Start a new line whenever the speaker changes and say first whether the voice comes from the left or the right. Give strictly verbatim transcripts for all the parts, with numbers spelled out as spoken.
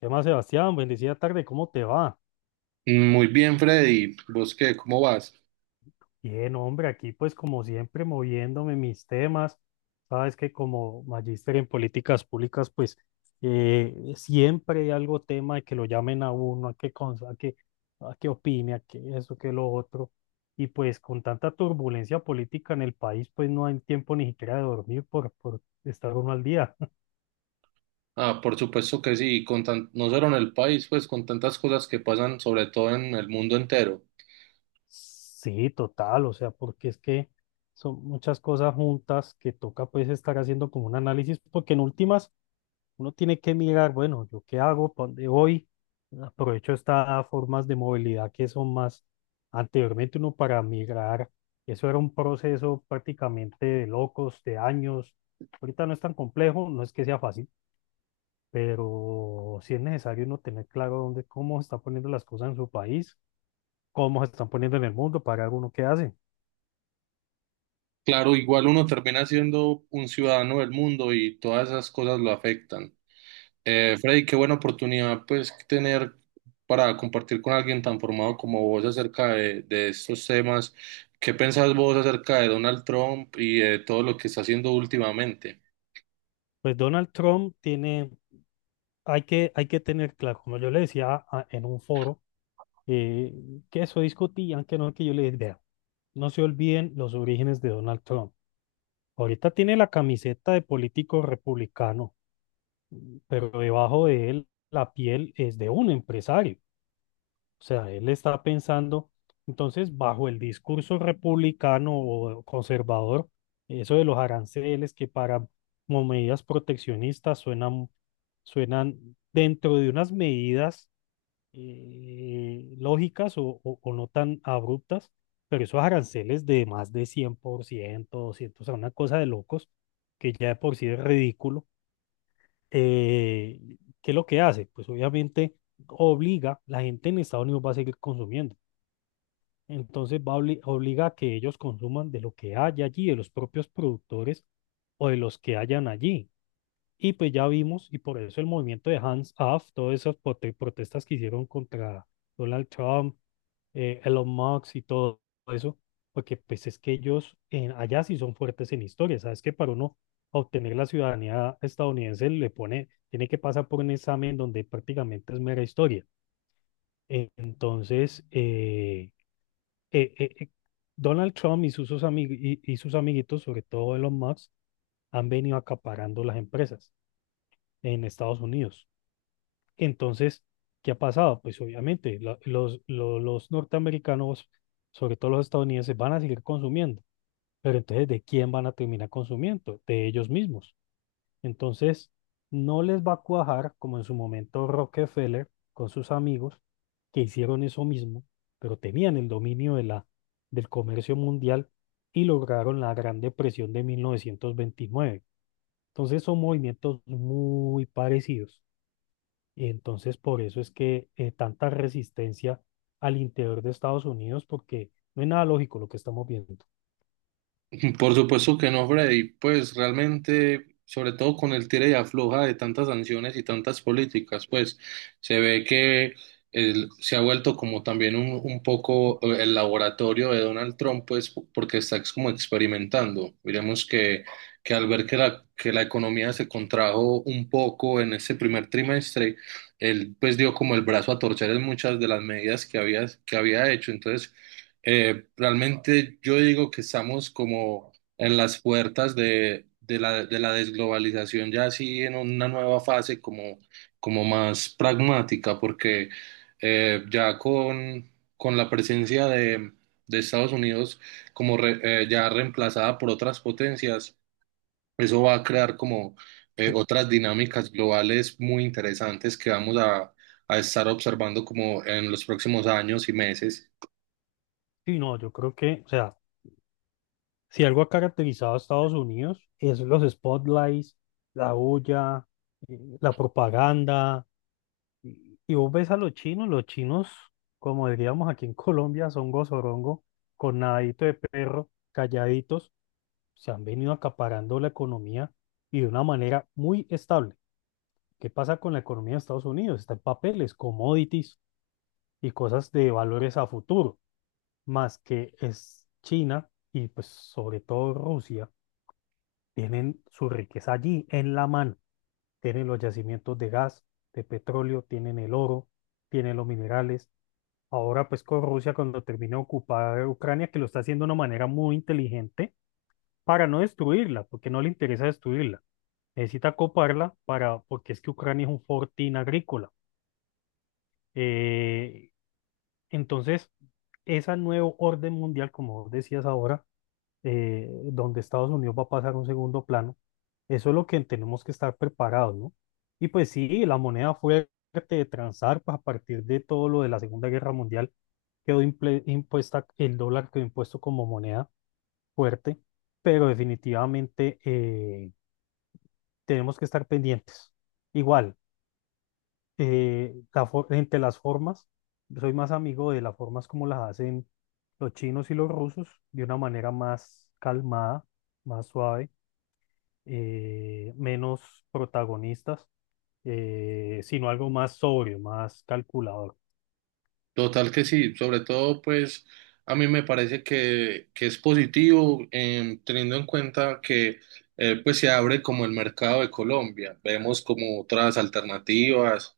left: ¿Qué más, Sebastián? Bendecida tarde, ¿cómo te va?
right: Muy bien, Freddy. ¿Vos qué? ¿Cómo vas?
left: Bien, hombre, aquí pues como siempre moviéndome mis temas. Sabes que como magíster en políticas públicas, pues eh, siempre hay algo tema de que lo llamen a uno, a que, cons- a que, a que opine, a que eso, que lo otro. Y pues con tanta turbulencia política en el país, pues no hay tiempo ni siquiera de dormir por, por estar uno al día.
right: Ah, por supuesto que sí, con tan- no solo en el país, pues con tantas cosas que pasan, sobre todo en el mundo entero.
left: Sí, total, o sea, porque es que son muchas cosas juntas que toca pues estar haciendo como un análisis, porque en últimas uno tiene que mirar, bueno, ¿yo qué hago? ¿Para dónde voy? Aprovecho estas formas de movilidad que son más, anteriormente uno para migrar, eso era un proceso prácticamente de locos, de años, ahorita no es tan complejo, no es que sea fácil, pero sí es necesario uno tener claro dónde, cómo está poniendo las cosas en su país cómo se están poniendo en el mundo, pagar uno qué hace.
right: Claro, igual uno termina siendo un ciudadano del mundo y todas esas cosas lo afectan. Eh, Freddy, qué buena oportunidad, pues, tener para compartir con alguien tan formado como vos acerca de, de estos temas. ¿Qué pensás vos acerca de Donald Trump y de todo lo que está haciendo últimamente?
left: Pues Donald Trump tiene, hay que, hay que tener claro, como yo le decía a- en un foro, eh, que eso discutían, que no, que yo le dije, "Vea, no se olviden los orígenes de Donald Trump. Ahorita tiene la camiseta de político republicano, pero debajo de él la piel es de un empresario. O sea, él está pensando, entonces, bajo el discurso republicano o conservador, eso de los aranceles que para como medidas proteccionistas suenan, suenan dentro de unas medidas eh, lógicas o, o- o no tan abruptas, pero esos aranceles de más de cien por ciento, doscientos, o sea, una cosa de locos, que ya de por sí es ridículo. Eh, ¿Qué es lo que hace? Pues obviamente obliga, la gente en Estados Unidos va a seguir consumiendo. Entonces va obli- obliga a que ellos consuman de lo que haya allí, de los propios productores o de los que hayan allí. Y pues ya vimos, y por eso el movimiento de Hands Off, todas esas prote- protestas que hicieron contra Donald Trump, eh, Elon Musk y todo eso, porque pues es que ellos en, allá sí son fuertes en historia. Sabes que para uno obtener la ciudadanía estadounidense le pone, tiene que pasar por un examen donde prácticamente es mera historia. Eh, Entonces, eh, eh, eh, eh, Donald Trump y sus, sus amig- y, y sus amiguitos, sobre todo Elon Musk, han venido acaparando las empresas en Estados Unidos. Entonces, ¿qué ha pasado? Pues obviamente la- los, lo- los norteamericanos, sobre todo los estadounidenses, van a seguir consumiendo, pero entonces, ¿de quién van a terminar consumiendo? De ellos mismos. Entonces, no les va a cuajar como en su momento Rockefeller con sus amigos que hicieron eso mismo, pero tenían el dominio de la, del comercio mundial y lograron la Gran Depresión de mil novecientos veintinueve. Entonces, son movimientos muy parecidos. Y entonces, por eso es que eh, tanta resistencia al interior de Estados Unidos, porque no es nada lógico lo que estamos viendo.
right: Por supuesto que no, Freddy. Pues realmente, sobre todo con el tira y afloja de tantas sanciones y tantas políticas, pues se ve que el- se ha vuelto como también un, un poco eh, el laboratorio de Donald Trump, pues porque está ex- como experimentando. Miremos que, que al ver que la, que la economía se contrajo un poco en ese primer trimestre, él pues dio como el brazo a torcer en muchas de las medidas que había, que había hecho. Entonces, eh, realmente yo digo que estamos como en las puertas de, de la, de la desglobalización, ya así en una nueva fase como, como más pragmática, porque eh, ya con, con la presencia de, de Estados Unidos como re- eh, ya reemplazada por otras potencias, eso va a crear como eh, otras dinámicas globales muy interesantes que vamos a, a estar observando como en los próximos años y meses.
left: Sí, no, yo creo que, o sea, si algo ha caracterizado a Estados Unidos es los spotlights, la bulla, eh, la propaganda. Y y vos ves a los chinos, los chinos, como diríamos aquí en Colombia, son gozorongo, con nadadito de perro, calladitos, se han venido acaparando la economía y de una manera muy estable. ¿Qué pasa con la economía de Estados Unidos? Está en papeles, commodities y cosas de valores a futuro, más que es China y pues sobre todo Rusia tienen su riqueza allí, en la mano. Tienen los yacimientos de gas, de petróleo, tienen el oro, tienen los minerales. Ahora pues con Rusia cuando termine de ocupar Ucrania, que lo está haciendo de una manera muy inteligente para no destruirla, porque no le interesa destruirla. Necesita coparla para, porque es que Ucrania es un fortín agrícola. Eh, entonces, ese nuevo orden mundial, como vos decías ahora, eh, donde Estados Unidos va a pasar a un segundo plano. Eso es lo que tenemos que estar preparados, ¿no? Y pues sí, la moneda fuerte de transar, pues a partir de todo lo de la Segunda Guerra Mundial, quedó imple- impuesta, el dólar quedó impuesto como moneda fuerte, pero definitivamente eh, tenemos que estar pendientes. Igual, eh, la for- entre las formas, soy más amigo de las formas como las hacen los chinos y los rusos, de una manera más calmada, más suave eh, menos protagonistas, eh, sino algo más sobrio, más calculador.
right: Total que sí, sobre todo pues a mí me parece que, que es positivo em, teniendo en cuenta que eh, pues se abre como el mercado de Colombia, vemos como otras alternativas.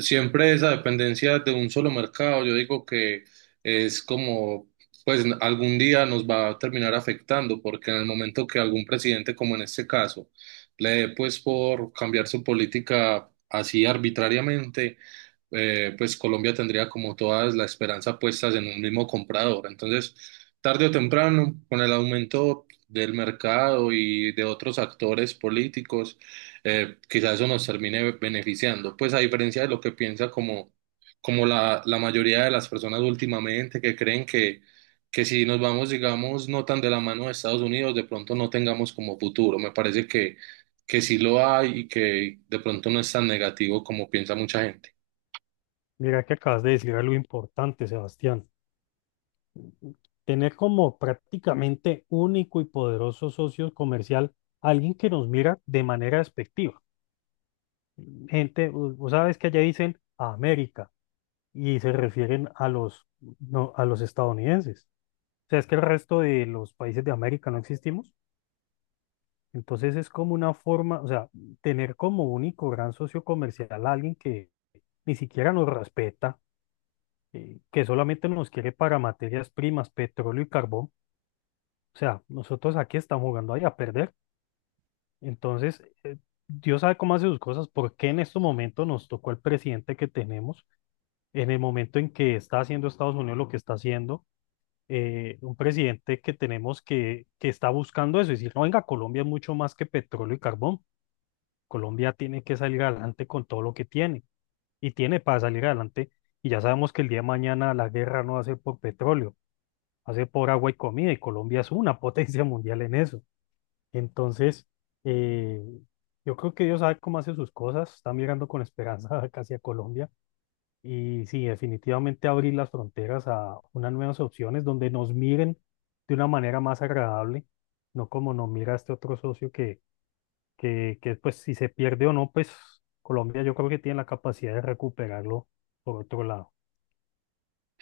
right: Siempre esa dependencia de un solo mercado, yo digo que es como, pues algún día nos va a terminar afectando, porque en el momento que algún presidente, como en este caso, le dé pues por cambiar su política así arbitrariamente, eh, pues Colombia tendría como todas la esperanza puestas en un mismo comprador. Entonces, tarde o temprano, con el aumento del mercado y de otros actores políticos, eh, quizás eso nos termine beneficiando. Pues a diferencia de lo que piensa como, como la, la mayoría de las personas últimamente que creen que, que si nos vamos, digamos, no tan de la mano de Estados Unidos, de pronto no tengamos como futuro. Me parece que, que sí lo hay y que de pronto no es tan negativo como piensa mucha gente.
left: Mira que acabas de decir algo importante, Sebastián. Tener como prácticamente único y poderoso socio comercial alguien que nos mira de manera despectiva. Gente, u- vos sabes que allá dicen a América y se refieren a los, no, a los estadounidenses. O sea, es que el resto de los países de América no existimos. Entonces es como una forma, o sea, tener como único gran socio comercial a alguien que ni siquiera nos respeta, eh, que solamente nos quiere para materias primas, petróleo y carbón. O sea, nosotros aquí estamos jugando ahí a perder. Entonces, eh, Dios sabe cómo hace sus cosas, por qué en este momento nos tocó el presidente que tenemos, en el momento en que está haciendo Estados Unidos lo que está haciendo, eh, un presidente que tenemos que, que está buscando eso, es decir, no, venga, Colombia es mucho más que petróleo y carbón. Colombia tiene que salir adelante con todo lo que tiene y tiene para salir adelante. Y ya sabemos que el día de mañana la guerra no va a ser por petróleo, va a ser por agua y comida y Colombia es una potencia mundial en eso. Entonces, eh, yo creo que Dios sabe cómo hace sus cosas, está mirando con esperanza casi a Colombia y sí, definitivamente abrir las fronteras a unas nuevas opciones donde nos miren de una manera más agradable, no como nos mira este otro socio que que, que pues si se pierde o no, pues Colombia yo creo que tiene la capacidad de recuperarlo por otro lado.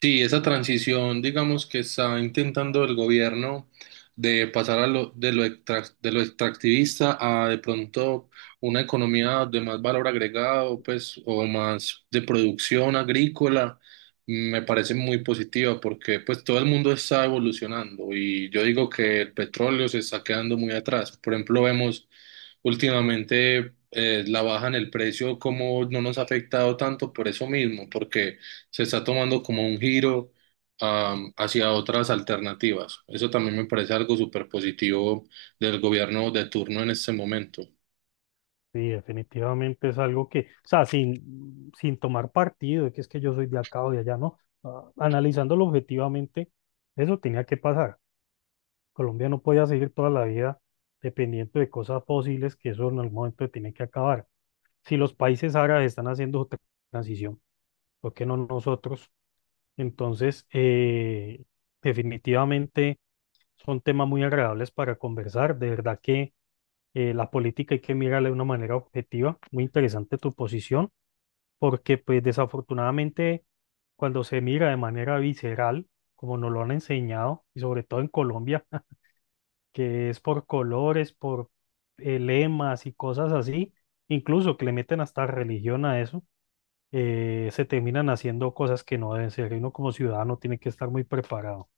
right: Sí, esa transición, digamos que está intentando el gobierno de pasar a lo, de lo, extrac- de lo extractivista a de pronto una economía de más valor agregado, pues, o más de producción agrícola, me parece muy positiva porque pues todo el mundo está evolucionando y yo digo que el petróleo se está quedando muy atrás. Por ejemplo, vemos últimamente eh, la baja en el precio, como no nos ha afectado tanto por eso mismo, porque se está tomando como un giro am, hacia otras alternativas. Eso también me parece algo súper positivo del gobierno de turno en este momento.
left: Sí, definitivamente es algo que, o sea, sin, sin tomar partido, que es que yo soy de acá o de allá, ¿no? Ah, analizándolo objetivamente, eso tenía que pasar. Colombia no podía seguir toda la vida dependiendo de cosas fósiles, que eso en algún momento tiene que acabar. Si los países árabes están haciendo su tra- transición, ¿por qué no nosotros? Entonces, eh, definitivamente son temas muy agradables para conversar. De verdad que eh, la política hay que mirarla de una manera objetiva. Muy interesante tu posición, porque pues desafortunadamente cuando se mira de manera visceral, como nos lo han enseñado, y sobre todo en Colombia, que es por colores, por eh, lemas y cosas así, incluso que le meten hasta religión a eso, eh, se terminan haciendo cosas que no deben ser. Y uno como ciudadano tiene que estar muy preparado.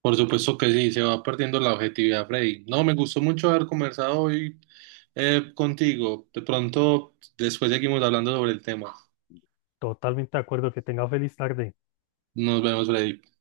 right: Por supuesto que sí, se va perdiendo la objetividad, Freddy. No, me gustó mucho haber conversado hoy eh, contigo. De pronto, después seguimos hablando sobre el tema.
left: Totalmente de acuerdo, que tenga feliz tarde.
right: Nos vemos, Freddy.